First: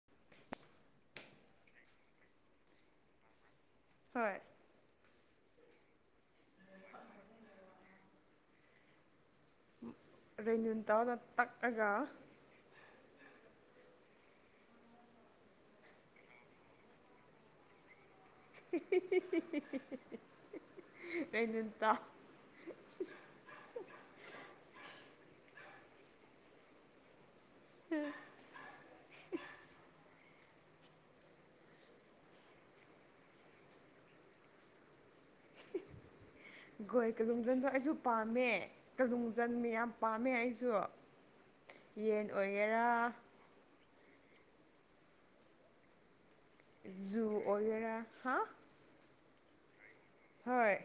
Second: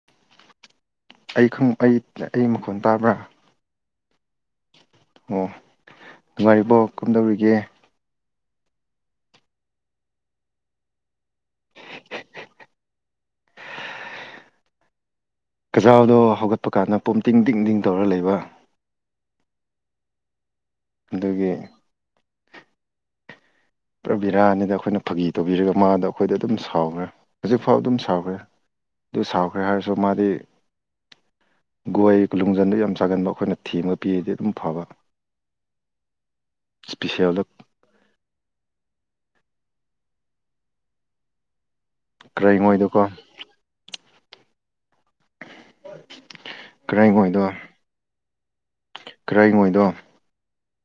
[unintelligible] ꯑꯩ ꯑꯩ ꯃꯈꯣꯟꯜ ꯇꯥꯕ꯭ꯔꯥ ꯍꯣꯏ ꯑꯣ ꯅꯨꯡꯉꯥꯏꯔꯤꯕꯣ ꯀꯝꯗꯧꯔꯤꯒꯦ ꯔꯦꯟꯖꯟ ꯇꯥꯎꯗ ꯇꯛꯑꯒ ꯀꯖꯥꯎꯗꯣ ꯍꯧꯒꯠꯄ ꯀꯥꯟꯗ ꯄꯨꯝ ꯇꯤꯡ ꯇꯤꯡ ꯇꯤꯡ ꯇꯧꯔ ꯂꯩꯕ ꯀꯟ ꯑꯗꯨꯒꯤ ꯇꯎ ꯄꯨꯔ ꯕꯤꯔꯥꯅꯤꯗ ꯑꯩꯈꯣꯏꯅ ꯐꯥꯒꯤ ꯇꯧꯕꯤꯔꯒ ꯃꯥꯗ ꯑꯩꯈꯣꯏꯗ ꯑꯗꯨꯝ ꯁꯥꯎꯈ꯭ꯔꯦ ꯍꯧꯖꯤꯛꯐꯥꯎ ꯑꯗꯨꯝ ꯁꯥꯎꯈ꯭ꯔꯦ ꯑꯗꯨ ꯁꯥꯎꯈ꯭ꯔꯦ ꯍꯥꯏꯔꯁꯨ ꯃꯥꯗꯤ ꯒꯣꯏ ꯀ ꯂꯨꯡꯖꯟꯗ ꯌꯥꯝ ꯁꯥꯥꯒꯟꯕ ꯑꯩꯈꯣꯏꯅ ꯊꯦꯝꯒ ꯄꯤꯔꯗꯤ ꯑꯗꯨꯝ ꯐꯕ [unintelligible] ꯒꯣꯏ ꯏꯁꯄꯤꯁꯦꯜꯗꯣ ꯀꯂꯣꯡꯖꯟꯗꯣ ꯑꯩꯁꯨ ꯄꯥꯝꯃꯦ ꯇꯗꯣꯡ ꯆꯟꯕ ꯌꯥꯝ ꯄꯥꯝꯃꯦ ꯑꯩꯁꯨ ꯌꯦꯟ ꯑꯣꯏꯒꯦꯔꯥ ꯀꯔꯩꯉꯣꯏꯗꯣꯀꯣ [unintelligible] ꯖꯨ ꯀꯔꯩꯉꯣꯏꯗꯣ ꯑꯣꯔꯔꯥ ꯍꯥ ꯀꯔꯥꯏꯉꯣꯏꯗꯣ ꯍꯣꯏ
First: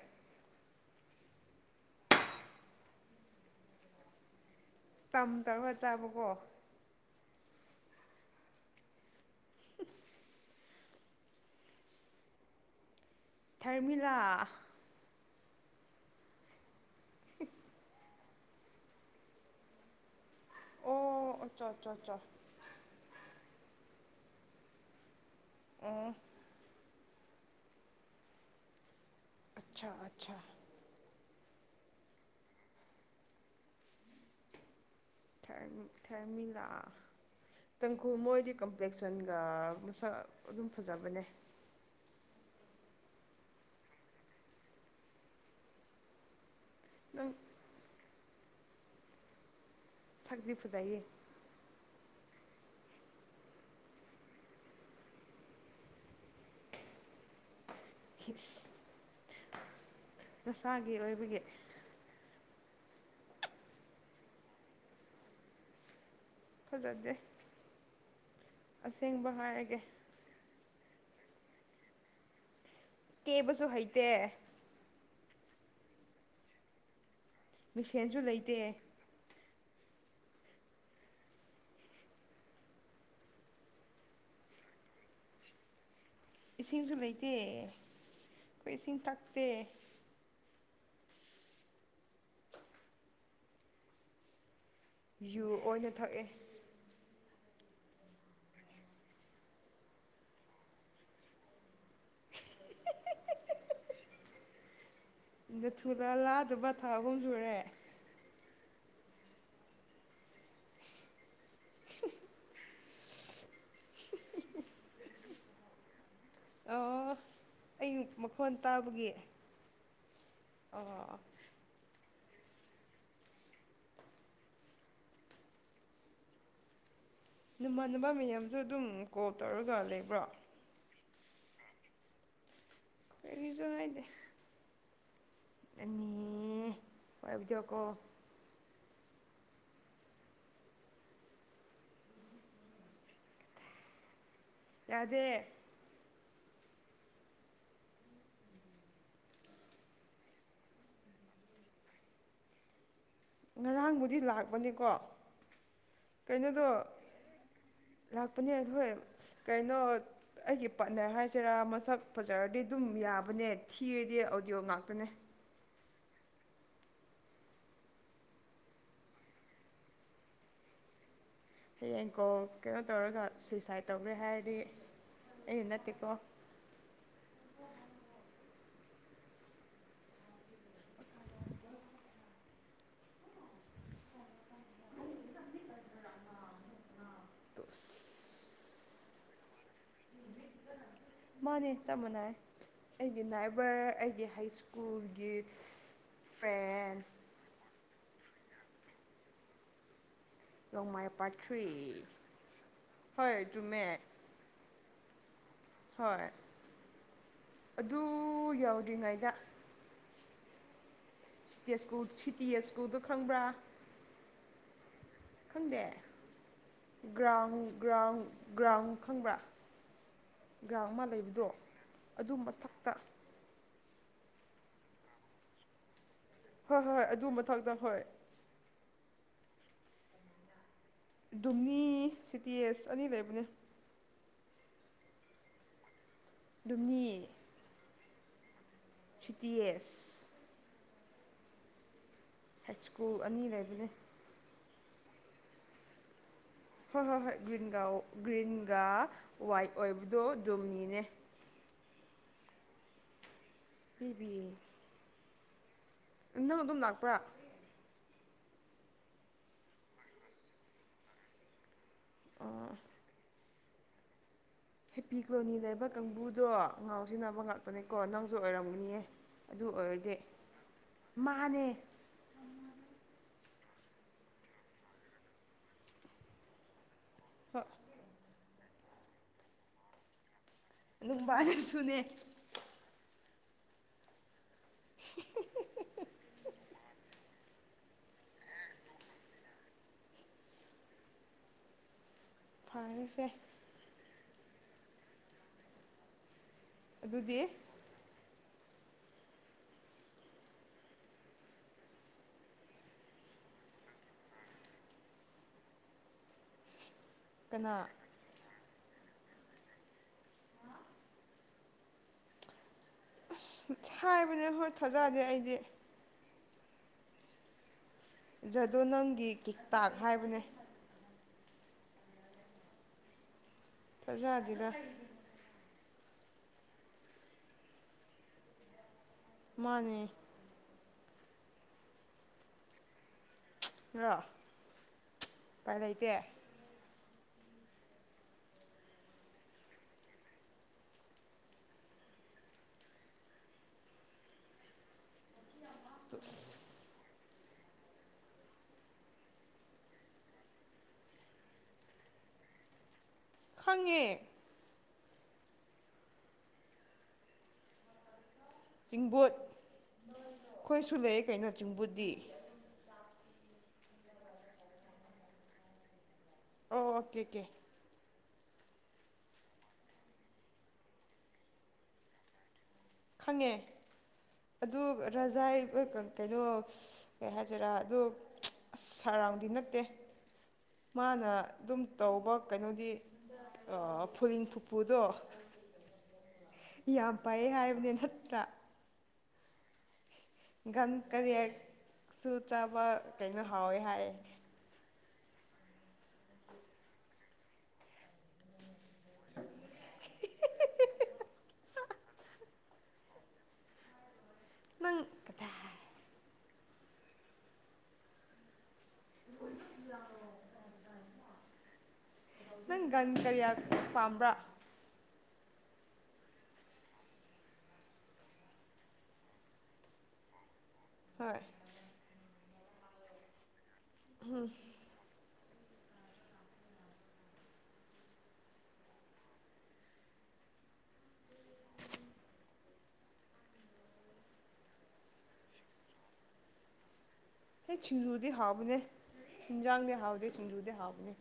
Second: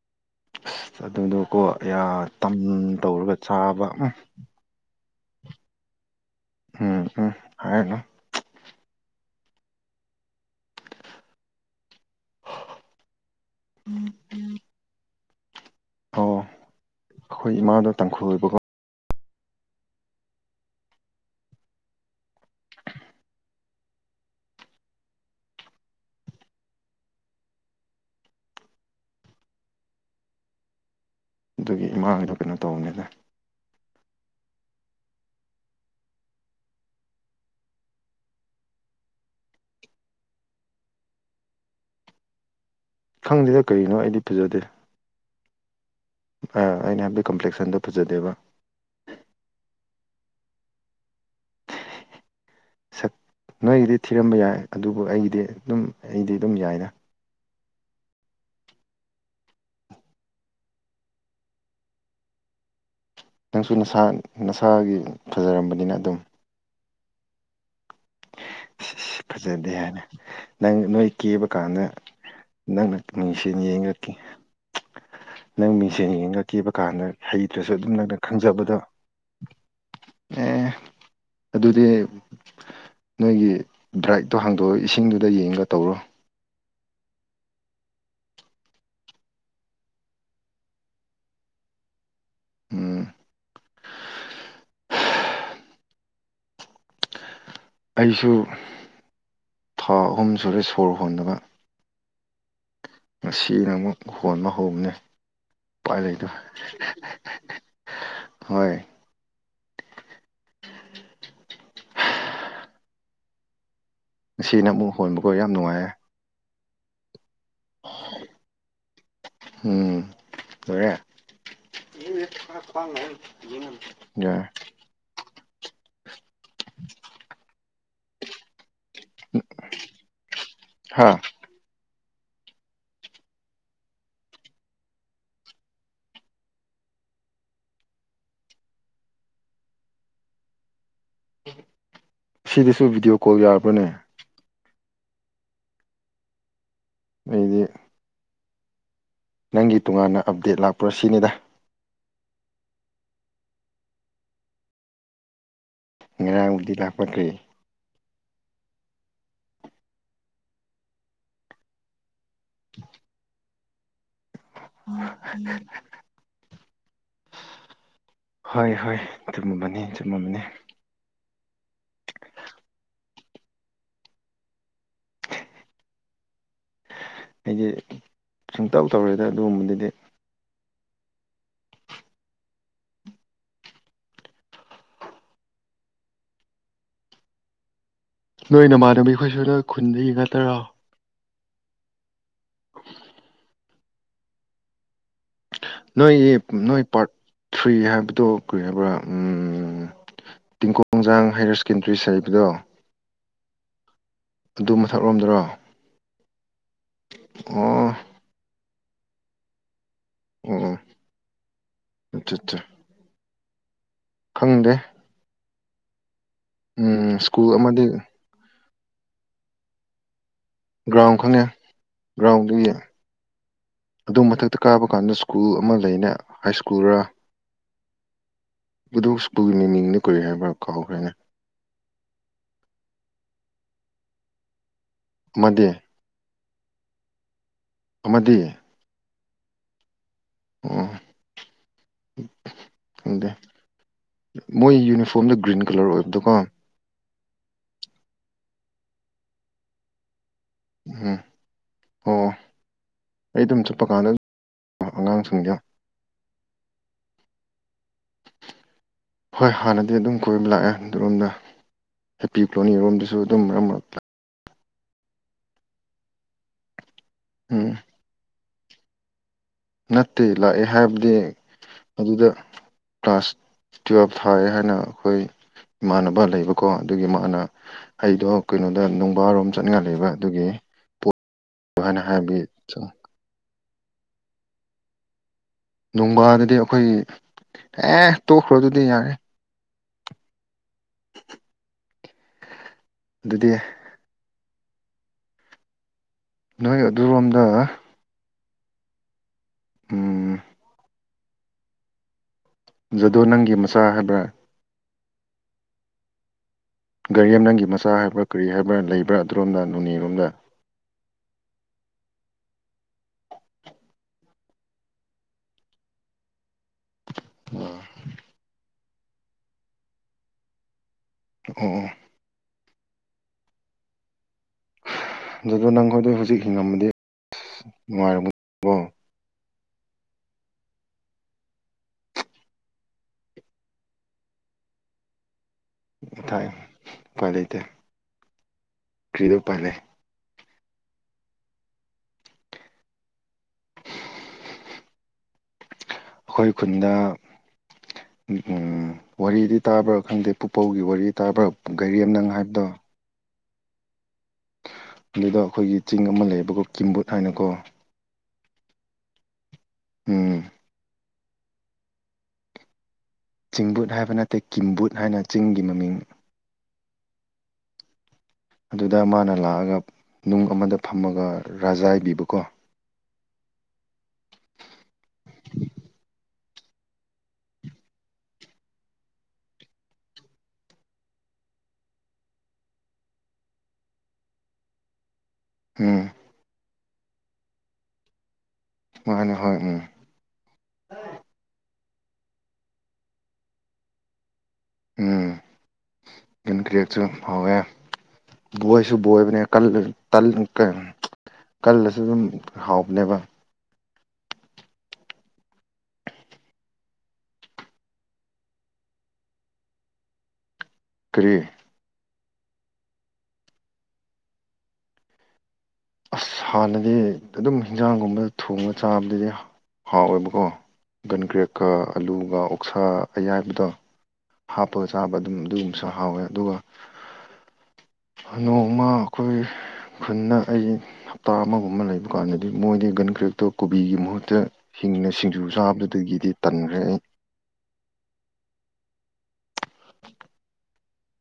ꯑꯁ ꯑꯗꯨꯗꯣꯀꯣ ꯇꯝ ꯇꯧꯔꯒ ꯆꯥꯕ ꯇꯝ ꯇꯔꯒ ꯆꯥꯕꯀꯣ ꯎꯝ ꯎꯝ ꯍꯥꯏꯅꯣ [unintelligible] ꯊꯙꯔꯃꯤꯂꯥ ꯑꯣ ꯑꯩꯈꯣꯏ ꯏꯃꯥꯗꯣ ꯇꯥꯡꯈꯨ ꯑꯣ ꯑꯆꯥ ꯑꯆꯥꯆꯥ ꯑꯆꯥ ꯑꯣ ꯑꯆꯥꯆꯥ ꯑꯆꯥ ꯑꯗꯨꯒꯤ ꯏꯃꯥꯡꯗꯣ ꯀꯩꯅꯣ ꯇꯧꯕꯅꯤꯗ ꯊꯔ ꯊꯔꯃꯤꯂꯥ ꯇꯥꯡꯈꯨꯜ ꯃꯣꯏꯗꯤ ꯀꯝꯄ꯭ꯂꯦꯛꯁꯟꯒ ꯃꯁꯛ ꯑꯗꯨꯝ ꯐꯖꯕꯅꯦ ꯈꯪꯗꯦꯗ ꯀꯔꯤꯅꯣ ꯑꯩꯗꯤ ꯐꯖꯗꯦ ꯑꯩꯅ ꯍꯥꯏꯕꯗꯤꯛ ꯅꯪ ꯀꯝꯄ꯭ꯂꯦꯛꯁꯟꯗ ꯄꯨꯖꯗꯦꯕ ꯁꯥꯛꯂꯤ ꯐꯨꯖꯩꯌꯦ ꯁꯛ ꯅꯣꯏꯒꯤꯗꯤ ꯊꯤꯔꯝꯕ ꯌꯥꯏ ꯑꯗꯨꯕꯨ ꯑꯩꯒꯤꯗꯤ ꯑꯗꯨꯝ ꯑꯩꯗꯤ ꯑꯗꯨꯝ ꯌꯥꯏꯅ ꯅꯁꯥꯒꯤ ꯑꯣꯏꯕꯒꯤ ꯅ ꯅꯪꯁꯨ ꯅꯁꯥ ꯅꯁꯥꯒꯤ ꯐꯖꯔꯝꯕꯅꯤꯅ ꯑꯗꯨꯝ ꯐꯖꯠꯁꯦ ꯑꯁꯦꯡꯕ ꯐꯖꯗꯦ ꯍꯥꯏꯔꯒꯦ ꯍꯥꯏꯅ ꯅꯪ ꯅꯣꯏ ꯀꯦꯕ ꯀꯥꯟꯗ ꯅꯪꯅ ꯅꯨꯡꯁꯤꯅ ꯀꯦꯕꯁꯨ ꯌꯦꯡꯉꯛꯈꯤ ꯍꯩꯇꯦ ꯅꯪ ꯃꯤꯁꯦ ꯌꯦꯡꯉꯛꯈꯤꯕ ꯀꯥꯟꯗ ꯍꯩꯇ꯭ꯔꯁꯨ ꯑꯗꯨꯝ ꯅꯪꯅ ꯃꯤꯁꯦꯟꯁꯨ ꯂꯩꯇꯦ ꯈꯪꯖꯕꯗꯣ ꯑꯦ ꯑꯗꯨꯗꯤ ꯅꯣꯏꯒꯤ ꯗ꯭ꯔꯥꯏꯛꯇꯣ ꯍꯥꯡꯗꯣꯛꯑꯒ ꯏꯁꯤꯡꯗꯨꯗ ꯌꯦꯡꯉ ꯇꯧꯔꯣ ꯏꯁꯤꯡꯁꯨ ꯂꯩꯇꯦ ꯑꯩꯈꯣꯏ ꯏꯁꯤꯡ ꯇꯛꯇꯦ ꯎꯝ ꯌꯨ ꯑꯣꯏꯅ ꯊꯛꯑꯦ ꯑꯩꯁꯨ ꯊꯥ ꯑꯍꯨꯝ ꯁꯨꯔꯦ ꯁꯣꯔ ꯍꯣꯟꯅꯕ ꯎ ꯉꯁꯤꯅ ꯑꯃꯨꯛ ꯍꯣꯟꯕ ꯍꯧꯕꯅꯤ ꯄꯥꯏ ꯅꯊꯨꯂꯥ ꯂꯩꯣ ꯂꯥꯗꯕ ꯊꯥ ꯑꯍꯨꯝ ꯁꯨꯔꯦ ꯍꯣꯏ ꯑꯁꯤꯅ ꯑꯃꯨꯛ ꯍꯣꯟꯕꯀꯣ ꯌꯥꯝ ꯅꯨꯡꯉꯥꯏꯌꯦ ꯑꯌꯨꯛ ꯃꯈꯣꯟ ꯇꯥꯕꯒꯤ ꯎꯝ ꯑꯣ ꯌꯥ ꯅꯃꯥꯟꯅꯕ ꯃꯌꯥꯝꯁꯨ ꯑꯗꯨꯝ ꯀꯣꯜ ꯇꯧꯔꯒ ꯂꯩꯕ꯭ꯔꯣ ꯍꯥ ꯑꯣꯏꯔꯤꯖ ꯑꯠꯇꯗꯤ ꯅ ꯄꯖꯣꯀꯣ ꯁꯤꯗꯁꯨ ꯚꯤꯗꯤꯑꯣ ꯀꯣꯜ ꯌꯥꯔꯕꯅꯦ ꯑꯗꯦ ꯑꯩꯗꯤ ꯅꯪꯒꯤ ꯇꯣꯉꯥꯟꯅ ꯑꯞꯗꯦꯠ ꯂꯥꯛꯄꯔꯣ ꯁꯤꯅꯤꯗ ꯉꯔꯥꯡꯕꯨꯗꯤ ꯂꯥꯛꯄꯅꯤꯀꯣ ꯉꯔꯥꯡꯕꯨꯗꯤ ꯂꯥꯛꯄꯈꯔꯤ ꯂꯥꯛꯄꯅꯦ ꯑꯩꯣꯏ ꯀꯩꯅꯣ ꯑꯩꯒꯤ ꯄꯥꯠꯅꯔ ꯍꯥꯏꯁꯤꯔꯥ ꯃꯁꯛ ꯐꯖꯔꯗꯤ ꯑꯗꯨꯝ ꯌꯥꯕꯅꯦ ꯊꯤꯔꯗꯤ ꯑꯣꯗꯤꯑꯣ ꯎ ꯉꯥꯛꯇꯅꯦ ꯍꯣꯏ ꯍꯣꯏ ꯆꯨꯝꯃꯕꯅꯤ ꯆꯨꯝꯃꯕꯅꯤ ꯍꯌꯦꯡ ꯀꯣ ꯀꯩꯅꯣ ꯇꯧꯔꯒ ꯁꯨꯏꯁꯥꯏꯠ ꯇꯧꯈ꯭ꯔꯦ ꯍꯥꯏꯔꯗꯤ ꯑꯩꯗ ꯇꯤꯀꯣ ꯑꯩꯗꯤ ꯁꯨꯡꯇꯧ ꯇꯧꯔꯦꯗ ꯑꯗꯨꯒꯨꯝꯕꯗꯨꯗꯤ ꯇ ꯅꯣꯏ ꯅꯃꯥꯟꯅꯕ ꯑꯩꯈꯣꯏꯁꯨ ꯅꯣꯏ ꯈꯨꯟꯗ ꯌꯦꯡ ꯉꯠꯇꯔꯣ ꯃꯥꯅꯦ ꯆꯞ ꯃꯥꯟꯅꯩ ꯑꯩꯒꯤ ꯅꯥꯏꯕꯔ ꯑꯩꯒꯤ ꯍꯥꯏ ꯁ꯭ꯀꯨꯜꯒꯤ ꯅꯣꯏ ꯅꯣꯏ ꯐ꯭ꯔꯦꯟ ꯄꯥꯔꯠ ꯊ꯭ꯔꯤ ꯍꯥꯏꯕꯗꯣ ꯀꯔꯤ ꯍꯥꯏꯕ꯭ꯔꯥ ꯔꯣꯡꯃꯥꯏ ꯇꯤꯡꯀꯣꯡꯖꯥꯡ ꯍꯥꯏꯌꯔ ꯄꯥꯊ꯭ꯔꯤ ꯁꯦꯀꯦꯟꯗꯔꯤ ꯍꯥꯏꯕꯗꯣ ꯍꯣꯏ ꯇꯖꯨꯃꯦꯃꯦꯠ ꯑꯗꯨ ꯃꯊꯛꯂꯣꯝꯗꯔꯣ ꯍꯣꯏ ꯑꯣ ꯑꯗꯨ ꯌꯧꯗ꯭ꯔꯤꯉꯩꯗ ꯑ ꯁꯤꯇ ꯁꯤꯇꯤꯁꯀꯨꯗꯣ ꯈꯪꯕ꯭ꯔꯥ ꯈꯪꯗꯦ ꯈꯪꯗꯦ ꯎꯝ ꯁ꯭ꯀꯨꯜ ꯒ꯭ꯔꯥꯎꯟ ꯑꯃꯗꯤ ꯒ꯭ꯔꯥꯎꯟ ꯒ꯭ꯔꯥꯎꯟ ꯈꯪꯕ꯭ꯔꯥ ꯒ꯭ꯔꯥꯎꯟ ꯑꯃ ꯂꯩꯕꯗꯣ ꯑꯗꯨ ꯒ꯭ꯔꯥꯎꯟꯗꯨꯒꯤ ꯃꯊꯛꯇ ꯑꯗꯨ ꯃꯊꯛꯇ ꯀꯥꯕ ꯀꯥꯟꯗ ꯁ꯭ꯀꯨꯜ ꯑꯃ ꯂꯩꯅ ꯍꯣꯏ ꯍꯣꯏ ꯍꯣꯏ ꯑꯗꯨ ꯃꯊꯛꯇꯪ ꯍꯣꯏ ꯑꯗꯨꯒꯤ ꯃꯤꯃꯤꯡꯅ ꯀꯨꯔꯤ ꯍꯥꯏꯕ ꯙꯝꯅꯤ ꯁꯤꯇꯦꯁ ꯑꯅꯤ ꯂꯩꯕꯅꯦ ꯃ ꯑꯗꯨꯨꯝꯅꯤ ꯑꯃꯗꯤ ꯁꯤꯇꯤ ꯑꯦꯁ ꯑꯣ ꯍꯥꯏꯠ ꯁ꯭ꯀꯨꯜ ꯈꯪꯗꯦ ꯑꯅꯤ ꯂꯩꯕꯅꯤ ꯃꯣꯏ ꯌꯨꯅꯤꯐꯣꯔꯝꯗ ꯒ꯭ꯔꯤꯟ ꯀꯂꯔ ꯑꯣꯏꯕꯗꯣꯀꯣ ꯍꯣꯏ ꯍꯣꯏ ꯍꯣꯏ ꯒ꯭ꯔꯤꯟꯒ ꯒ꯭ꯔꯤꯟꯒ ꯋꯥꯏꯠ ꯑꯣꯏꯕꯗꯣ ꯗꯨꯝꯅꯤꯅꯦ ꯎꯝ ꯑꯣ ꯑꯩ ꯑꯗꯨꯝ ꯆꯠꯄ ꯀꯥꯟꯗ ꯕꯦꯕꯤ ꯑꯉꯥꯡꯁꯤꯡꯗ ꯅꯪ ꯑꯗꯨꯝ ꯂꯥꯛꯄ꯭ꯔꯥ ꯍꯣꯏ ꯍꯥꯟꯅꯗꯤ ꯑꯗꯨꯝ ꯀꯣꯏꯕ ꯂꯥꯛꯑꯦ ꯑꯗꯨꯔꯣꯝꯗ ꯍꯦꯄꯤ ꯑꯣ ꯄ꯭ꯂꯣꯅꯤꯔꯣꯝꯗꯁꯨ ꯑꯗꯨꯝ ꯃꯔꯛ ꯃꯔꯛꯇ ꯍꯦꯄꯤ ꯀꯣꯂꯣꯅꯤ ꯂꯩꯕ ꯀꯥꯡꯕꯨꯗꯣ ꯉꯥꯎ ꯁꯤꯟꯅꯕ ꯎꯝ ꯉꯥꯛꯇꯅꯦꯀꯣ ꯅꯪꯁꯨ ꯑꯣꯏꯔꯝꯒꯅꯤꯌꯦ ꯑꯗꯨ ꯑꯣꯏꯔꯗꯤ ꯅꯠꯇꯦ ꯂꯥꯛꯑꯦ ꯍꯥꯏꯕꯗꯤ ꯃꯥꯅꯦ ꯑꯗꯨꯗ ꯀ꯭ꯂꯥꯁ ꯇꯨꯋꯜꯐ ꯊꯥꯏ ꯍꯥꯏꯅ ꯑꯩꯈꯣꯏ ꯏꯃꯥꯟꯅꯕ ꯂꯩꯕꯀꯣ ꯑꯗꯨꯒꯤ ꯃꯥꯅ ꯍꯣꯏ ꯑꯩꯗꯣ ꯀꯩꯅꯣꯗ ꯅꯣꯡꯕꯥꯔꯣꯝ ꯆꯠꯉ ꯂꯩꯕ ꯑꯗꯨꯒꯤ ꯄꯣꯠ ꯅꯨꯡꯕꯥꯅꯁꯨꯅꯦ ꯍꯥꯏꯅ ꯍꯥꯏꯕꯒꯤ ꯆꯪꯉ ꯅꯣꯡꯕꯥꯗꯗꯤ ꯑꯩꯈꯣꯏ ꯑꯦ ꯇꯣꯛꯈ꯭ꯔꯣ ꯑꯗꯨꯗꯤ ꯌꯥꯔꯦ ꯐꯪꯉꯁꯦ ꯑꯗꯨꯗꯤ ꯅꯣꯏ ꯑꯗꯨꯔꯣꯝꯗ ꯑꯗꯨꯗꯤ ꯎꯝ ꯖꯗꯨꯣ ꯅꯪꯒꯤ ꯃꯆꯥ ꯍꯥꯏꯕ꯭ꯔꯥ ꯒꯥꯔꯤ ꯑꯃ ꯅꯪꯒꯤ ꯀꯅꯥ ꯃꯆꯥ ꯍꯥꯏꯕ꯭ꯔꯥ ꯀꯔꯤ ꯍꯥꯏꯕ꯭ꯔꯥ ꯂꯩꯕ꯭ꯔꯥ ꯑꯗꯨꯔꯣꯝꯗ ꯅꯣꯡꯅꯦꯔꯣꯝꯗ ꯑꯁ ꯍꯥꯏꯕꯅꯦ ꯍꯣꯏ ꯊꯥꯖꯗꯦ ꯑꯩꯗꯤ ꯑ ꯖꯗꯣ ꯅꯪꯒꯤ ꯀꯤꯇꯥꯛ ꯍꯥꯏꯕꯅꯦ ꯑꯣ ꯑꯣ ꯐꯖꯥꯖꯤꯗ ꯑꯗꯨꯗꯣ ꯅꯪꯈꯣꯏꯗ ꯍꯧꯖꯤꯛ ꯍꯤꯡꯉꯃꯗꯤ ꯅꯨꯡꯉꯥꯏꯔꯣ ꯃꯥꯅꯦ ꯅꯣ ꯀꯥꯏ ꯂꯩꯇꯦ ꯀꯣꯏ ꯂꯩꯇ ꯀ꯭ꯔꯤꯗ ꯄꯦ ꯑꯩꯈꯣꯏ ꯈꯨꯟꯗ ꯎ ꯋꯥꯔꯤꯗꯤ ꯇꯥꯕ꯭ꯔꯥ ꯈꯪꯗꯦ ꯄꯨꯄꯧꯒꯤ ꯋꯥꯔꯤ ꯇꯥꯕ꯭ꯔꯥ ꯒꯥꯥꯏꯔꯤꯦꯝ ꯅꯪ ꯍꯥꯏꯕꯗꯣ ꯈꯪꯉꯦ ꯑꯗꯨꯗ ꯑꯩꯈꯣꯏꯒꯤ ꯆꯤꯡ ꯑꯃ ꯂꯩꯌꯦꯕꯀꯣ ꯀꯤꯝꯕꯨꯠ ꯍꯥꯏꯅꯀꯣ ꯆꯤꯡꯕꯨꯠ ꯎꯝ ꯑꯩꯈꯣꯏꯁꯨ ꯂꯩ ꯀꯩꯅꯣ ꯆꯤꯡꯕꯨꯠꯗꯤꯤ ꯆꯤꯡꯕꯨꯠ ꯍꯥꯏꯕ ꯅꯠꯇꯦ ꯀꯤꯝꯕꯨꯠ ꯍꯥꯏꯅ ꯆꯤꯡꯒꯤ ꯃꯃꯤꯡ ꯑꯣ ꯑꯣꯀꯦ ꯑꯣꯀꯦ ꯑꯗꯨꯗ ꯃꯥꯅ ꯂꯥꯛꯑꯒ ꯅꯨꯡ ꯑꯃꯗ ꯐꯝꯃꯒ ꯔꯥꯖꯥ ꯏꯕꯤꯕꯀꯣ ꯈꯪꯉꯦ ꯑꯗꯨ ꯔꯖꯥꯏ ꯀꯩꯅꯣ ꯀꯩ ꯍꯥꯏꯁꯤꯔꯥ ꯑꯗꯨ ꯁꯔꯥꯎꯟꯗꯤ ꯅꯠꯇꯦ ꯃꯥꯅ ꯑꯗꯨꯝ ꯇꯧꯕ ꯀꯩꯅꯣꯗꯤ ꯐꯨꯔꯤꯡ ꯐꯨꯐꯨꯗꯣ ꯎꯝ ꯌꯥꯝ ꯐꯩꯌꯦ ꯍꯥꯏꯕꯅꯦ ꯅꯠꯇ꯭ꯔꯥ ꯃ ꯍꯅꯦ ꯍꯣꯏ ꯎꯝ ꯒꯟ ꯀꯔꯤꯁꯨ ꯆꯥꯕ ꯀꯩꯅꯣ ꯍꯥꯎꯋꯦ ꯍꯥꯏ ꯎꯝ ꯏꯟ ꯀ꯭ꯔꯦꯛꯁꯨ ꯐꯥꯎꯋꯦ ꯕꯣꯏꯁꯨ ꯕꯣꯏꯕꯅꯦ ꯀꯜꯂꯁꯨ ꯑꯗꯨꯝ ꯍꯥꯎꯕꯅꯦꯕ ꯅꯪ ꯀꯔꯤ ꯅꯪ ꯒꯟ ꯀꯔꯤꯌꯥ ꯄꯥꯝꯕ꯭ꯔꯥ ꯑꯁ ꯍꯥꯟꯅꯗꯤ ꯑꯗꯨꯝ ꯍꯤꯟꯖꯥꯡꯒꯨꯝꯕ ꯊꯣꯡꯉ ꯆꯥꯕꯗꯗꯤ ꯍꯥꯎꯋꯦꯕꯀꯣ ꯒꯟ ꯍꯣꯏ ꯀ꯭ꯔꯦꯛꯀ ꯑꯂꯨꯒ ꯑꯣꯛꯁꯥ ꯑꯌꯥꯏꯕꯗꯣ ꯍꯥꯞꯄꯒ ꯆꯥꯕꯗ ꯑꯗꯨꯝ ꯑꯗꯨꯒꯨꯝꯕꯁ ꯍꯥꯎꯋꯦ ꯑꯗꯨꯒ ꯅꯣꯡꯃ ꯑꯩꯈꯣꯏ ꯈꯨꯟꯅ ꯑꯩꯁ ꯍꯞꯇꯥ ꯑꯃꯒꯨꯝ ꯑꯃ ꯂꯩꯕ ꯀꯥꯟꯗꯗꯤ ꯃꯣꯏꯗꯤ ꯒꯟ ꯀ꯭ꯔꯦꯞꯇꯣ ꯀꯣꯕꯤꯒꯤ ꯃꯍꯨꯠꯇ ꯍꯤꯡꯅ ꯁꯤꯡꯖꯨ ꯆꯥꯕꯗꯒꯤꯗꯤ ꯇꯟꯈ꯭ꯔꯦ ꯑꯩ ꯑꯦ ꯁꯤꯡꯖꯨꯗꯤ ꯍꯥꯕꯅꯦ ꯍꯤꯟꯖꯥꯡꯗꯤ ꯍꯥꯎꯗꯦ ꯁꯤꯡꯖꯨꯗꯤ ꯍꯥꯕꯅꯦ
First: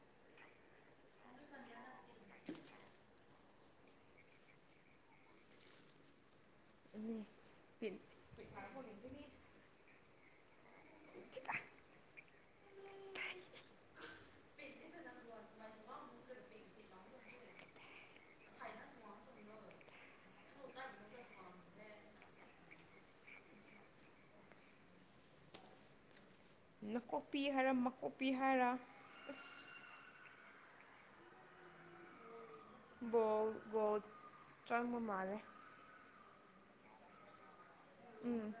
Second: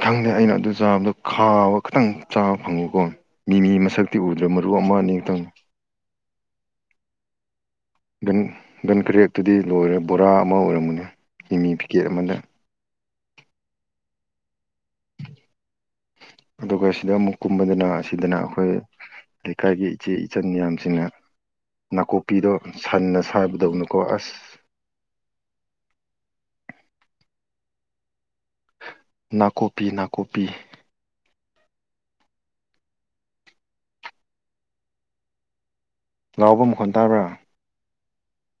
ꯈꯪꯗꯦ ꯑꯩꯅ ꯑꯗꯨ ꯆꯥꯕꯗꯣ ꯈꯥꯕ ꯈꯤꯇꯪ ꯆꯥꯕ ꯐꯪꯉꯨꯀꯣ ꯃꯤ ꯃꯤ ꯃꯁꯛꯇꯤ ꯎꯗ꯭ꯔꯕ ꯃꯔꯨ ꯑꯃ ꯃꯥꯅꯤꯇꯪ [unintelligible] ꯒꯟ ꯒꯟ ꯀꯔꯦꯠꯇꯨꯗꯤ ꯂꯣꯏꯔꯦ ꯕꯣꯔꯥ ꯑꯃ ꯑꯣꯏꯔꯝꯕꯅꯦ ꯀꯤꯃꯤ ꯄꯤꯀꯦꯠ ꯑꯃꯗ ꯑꯗꯨꯒ ꯁꯤꯗ ꯑꯃꯨꯛ ꯀꯨꯝꯕꯗꯅ ꯑꯁꯤꯗꯅ ꯑꯩꯈꯣꯏ ꯂꯩꯀꯥꯏꯒꯤ ꯏꯆꯦ ꯏꯆꯟ ꯃꯌꯥꯝꯁꯤꯡꯅ ꯅꯥꯀꯨꯞꯄꯤꯗꯣ ꯁꯟꯅ ꯁꯥꯕꯗꯧꯅꯨꯀꯣ ꯑꯁ [inaudible] ꯅꯀꯣꯛꯄꯤ ꯍꯥꯏꯔ ꯃꯀꯣꯛ ꯅꯥꯀꯨꯞꯄꯤ ꯅꯥꯀꯨꯞꯄꯤ ꯆꯪꯕ ꯃꯥꯂꯦ ꯂꯥꯎꯕ ꯃꯈꯣꯟ ꯇꯥꯕ꯭ꯔꯥ ꯎꯝ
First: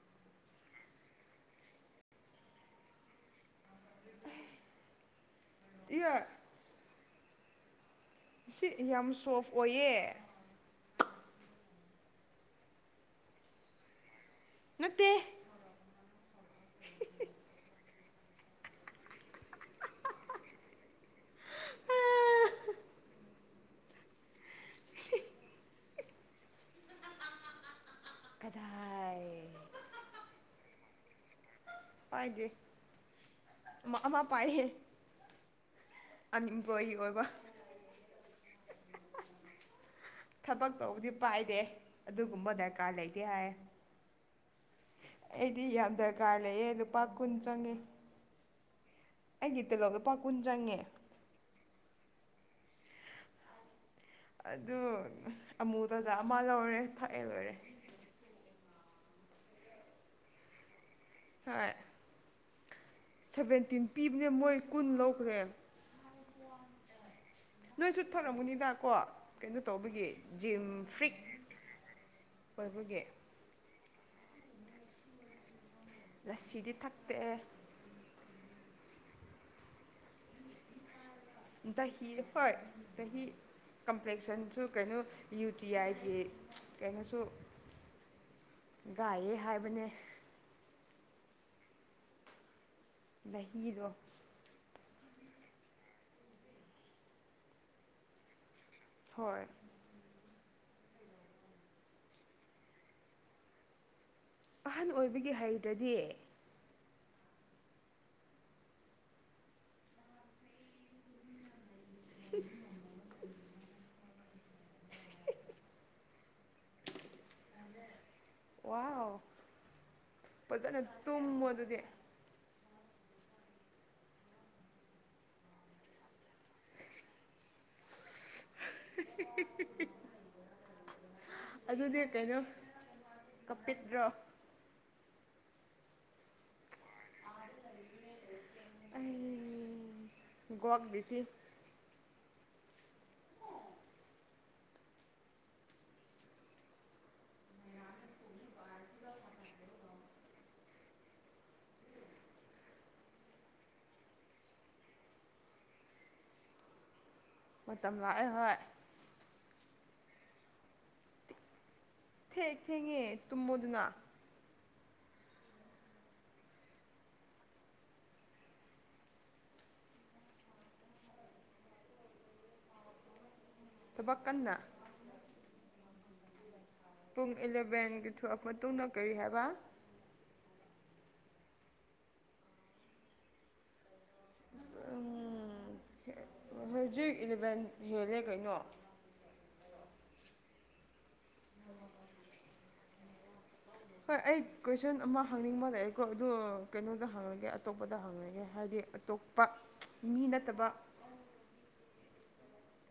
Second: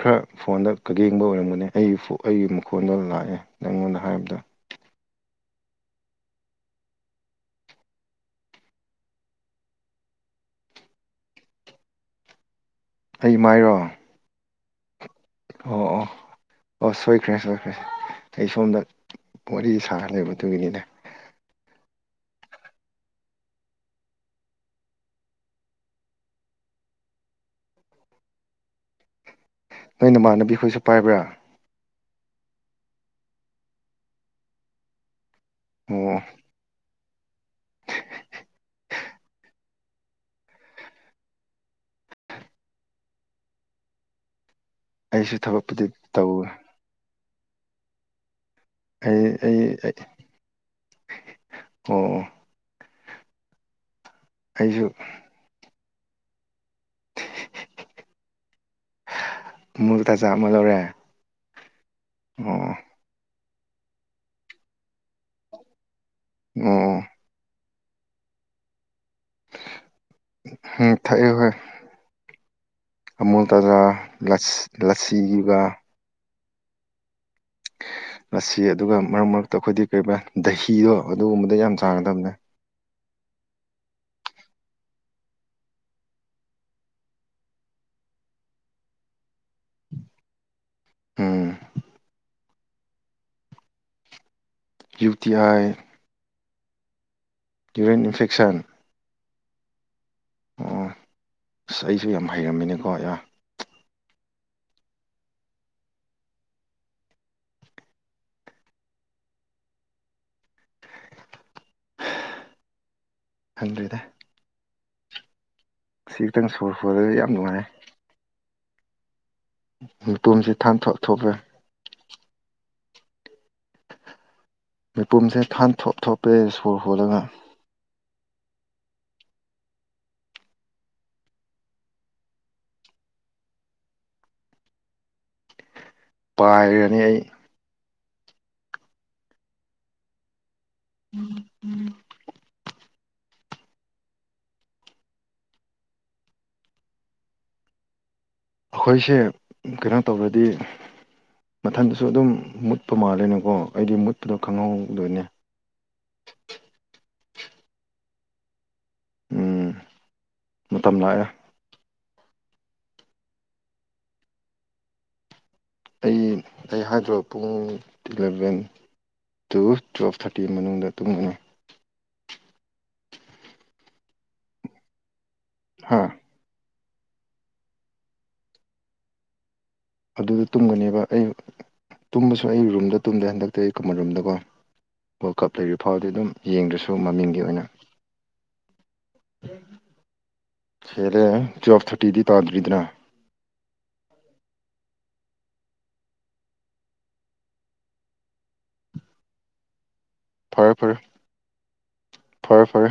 ꯈꯔ ꯐꯣꯟꯗ ꯀꯒꯦꯡꯕ ꯑꯣꯏꯔꯝꯒꯅꯤ ꯑꯩꯒꯤ ꯑꯩꯒꯤ ꯃꯈꯣꯟꯗꯣ ꯂꯥꯛꯑꯦ ꯅꯪꯉꯣꯟꯗ ꯍꯥꯏꯔꯕꯗ [inaudible] [unintelligible] ꯁꯤ ꯌꯥꯝ ꯁꯣꯐ ꯑꯣꯏꯌꯦ ꯑꯩ ꯃꯥꯏꯔꯣ ꯅꯠꯇꯦ ꯑꯣ ꯑꯣ ꯑꯣ ꯁꯣꯏꯈ꯭ꯔꯦ ꯁꯣꯏꯈ꯭ꯔꯦ ꯑꯩ ꯁꯣꯝꯗ ꯃꯣꯔꯤ ꯁꯥꯔ ꯂꯩꯕꯗꯨꯒꯤꯅꯤꯅꯦ [inaudible] ꯀꯗꯥꯏ ꯅꯣꯏ ꯅꯃꯥꯟꯅꯕꯤꯈꯣꯏꯁꯨ ꯄꯥꯏꯕ꯭ꯔꯥ ꯄꯥꯏꯗꯦ ꯑꯃ ꯑꯃ ꯄꯥꯏꯍꯦ ꯑꯣ ꯑꯟꯏꯝꯄ꯭ꯂꯣꯏꯣꯌꯤ ꯑꯣꯏꯕ ꯊꯕꯛ ꯇꯧꯕꯗꯤ ꯄꯥꯏꯗꯦ ꯑꯗꯨꯒꯨꯝꯕ ꯗꯔꯀꯥꯔ ꯂꯩꯇꯦ ꯍꯥꯏ ꯑꯩꯁꯨ ꯑꯩꯗꯤ ꯊꯕꯛꯄꯨꯗꯤ ꯌꯥꯝ ꯗꯔꯀꯥꯔ ꯇꯧꯋꯦ ꯂꯩꯌꯦ ꯂꯨꯄꯥ ꯀꯨꯟ ꯆꯪꯉꯦ ꯑꯩ ꯑꯩꯒꯤ ꯇꯤꯜꯂꯣꯞ ꯑꯩ ꯂꯨꯄꯥ ꯀꯨꯟ ꯆꯪꯉꯦ ꯑꯣ ꯑꯗꯨ ꯑꯩꯁꯨ ꯑꯃꯨ ꯇꯖꯥ ꯑꯃ ꯂꯧꯔꯦ ꯊꯥꯛꯑꯦ ꯂꯣꯏꯔꯦ ꯑꯃꯨꯜ ꯇꯖꯥ ꯑꯃ ꯂꯧꯔꯦ ꯍꯣꯏ ꯑꯣ ꯁꯦꯚꯦꯟꯇꯤꯟ ꯄꯤꯕꯅꯦ ꯃꯣꯏ ꯀꯨꯟ ꯂꯧꯈ꯭ꯔꯦ ꯑꯣ ꯅꯣꯏ ꯁꯠ ꯊꯔꯝꯃꯨꯅꯤꯗ ꯀꯣ ꯀꯩꯅꯣ ꯇꯧꯕꯒꯤ ꯖꯤꯝ ꯐ꯭ꯔꯤꯛ ꯊꯛꯑꯦ ꯍꯣꯏ ꯑꯣꯏꯕꯒꯤ ꯂꯁꯤꯗꯨꯒ ꯂꯁꯤꯗꯤ ꯊꯛꯇꯛꯦ ꯑꯁꯤ ꯑꯗꯨꯒ ꯃꯔꯛ ꯃꯔꯛꯇ ꯑꯩꯈꯣꯏꯗꯤ ꯀꯩꯔꯤꯕ ꯗꯍꯤꯗꯣ ꯑꯗꯨꯒꯨꯝꯕꯗ ꯌꯥꯝ ꯆꯥꯡꯒꯗꯕꯅꯦ ꯆꯍꯤꯍꯤ ꯀꯝꯄ꯭ꯂꯦꯛꯁꯟꯁꯨ ꯀꯩꯅꯣ ꯌꯨ ꯇꯤ ꯑꯥꯏꯒꯤ ꯀꯩꯅꯣꯁꯨ ꯒꯥꯏꯌꯦ ꯍꯥꯏꯕꯅꯦ ꯍꯝ ꯃꯍꯗꯣ ꯌꯨ ꯇꯤ ꯑ ꯌꯔꯤꯟ ꯏꯟꯐꯦꯛꯁꯟ ꯍꯣꯏ ꯑꯣ ꯑꯁ ꯑꯩꯁꯨ ꯌꯥꯝ ꯍꯩꯔꯝꯃꯤꯅꯦꯀꯣ ꯑ ꯑꯍꯟ ꯑꯣꯏꯕꯒꯤ ꯍꯩꯗ꯭ꯔꯗꯤ ꯈꯪꯗ꯭ꯔꯤꯗ ꯁꯤ ꯈꯤꯇꯪ ꯁꯣꯔ ꯁꯨꯔꯗꯁꯨ ꯌꯥꯝ ꯅꯨꯡꯉꯥꯏ ꯋꯥ ꯃꯤꯨꯝꯁꯤ ꯊꯣꯛ ꯊꯣꯛꯄꯦ ꯑꯗꯨꯗꯤ ꯃꯤꯄꯨꯝꯁꯦ ꯈꯟ ꯊꯣꯞ ꯊꯣꯞꯄꯦ ꯁꯀꯣꯔ ꯍꯣꯜꯂꯒ [inaudible] [unintelligible] ꯑꯗꯨꯅꯦ ꯀꯩꯅꯣ ꯀꯄꯤꯠꯇ꯭ꯔꯣ ꯄꯥꯏꯔꯅꯤ ꯑꯩ ꯣꯛꯒꯗꯤꯁꯤꯤ ꯑꯩꯈꯣꯏꯁꯦ ꯀꯩꯅꯣ ꯇꯧꯔꯗꯤ ꯃꯊꯟꯗꯁꯨ ꯑꯗꯨꯝ ꯃꯨꯠꯄ ꯃꯥꯜꯂꯦꯅꯀꯣ ꯑꯩꯗꯤ ꯃꯨꯠꯄꯗꯣ ꯈꯪꯍꯧꯗꯣꯏꯅꯦ [inaudible] [unintelligible] ꯃꯇꯝ ꯂꯥꯛꯑꯦ ꯍꯣꯏ ꯎꯝ ꯃꯇꯝ ꯂꯥꯛꯑꯦ ꯊꯦꯡ ꯊꯦꯡꯉꯦ ꯇꯨꯝꯃꯨꯗꯨꯅ ꯑꯩ ꯑꯩ ꯍꯥꯏꯗ꯭ꯔꯔꯤꯕ ꯄꯨꯡ ꯏꯂꯚꯦꯟ ꯇꯨ ꯇꯨꯌꯦꯜꯐ ꯊꯥꯔꯇꯤ ꯃꯅꯨꯡꯗ ꯇꯨꯡꯃꯅꯤ ꯊꯕꯛ ꯀꯟꯅ ꯍꯥꯥ ꯄꯨꯡ ꯑꯦꯂꯚꯦꯟꯒꯤ ꯊꯣꯛꯂꯛ ꯃꯇꯨꯡꯗ ꯀꯔꯤ ꯍꯥꯏꯕ ꯑꯗꯨꯗ ꯇꯨꯝꯒꯅꯦꯕ ꯑꯩ ꯇꯨꯝꯕꯁꯨ ꯑꯩ ꯔꯨꯝꯗ ꯇꯨꯝꯗꯦ ꯍꯟꯗꯛꯇ ꯑꯩ ꯑꯃꯣꯝꯗꯀꯣ ꯋꯥꯔꯜ ꯀꯞ ꯂꯩꯔꯤ ꯐꯥꯎꯕꯗꯤ ꯑꯗꯨꯝ ꯌꯦꯡꯗ꯭ꯔꯁꯨ ꯍꯧꯖꯤꯛ ꯃꯃꯤꯡꯒꯤ ꯏꯂꯚꯦꯟ ꯑꯣꯏꯅ ꯎꯝ ꯍꯦꯜꯂꯦ ꯀꯩꯅꯣ ꯍꯦꯂꯦ ꯋꯥꯐ ꯊꯔꯇꯤꯗꯤ ꯇꯥꯗꯔꯤꯗꯅ ꯍꯣꯏ ꯑꯩ ꯀꯣꯏꯁꯟ ꯑꯃ ꯍꯪꯅꯤꯡꯕ ꯂꯥꯛꯑꯦꯀꯣ ꯑꯗꯨ ꯀꯩꯅꯣꯗ ꯍꯪꯉꯒꯦ ꯑꯇꯣꯞꯄꯗ ꯍꯪꯉꯒꯦ ꯍꯥꯏꯗꯤ ꯑꯇꯣꯞꯄ ꯃꯤ ꯅꯠꯇꯕ ꯐꯔꯦ ꯐꯔꯦ ꯐꯔꯦ ꯐꯔꯦ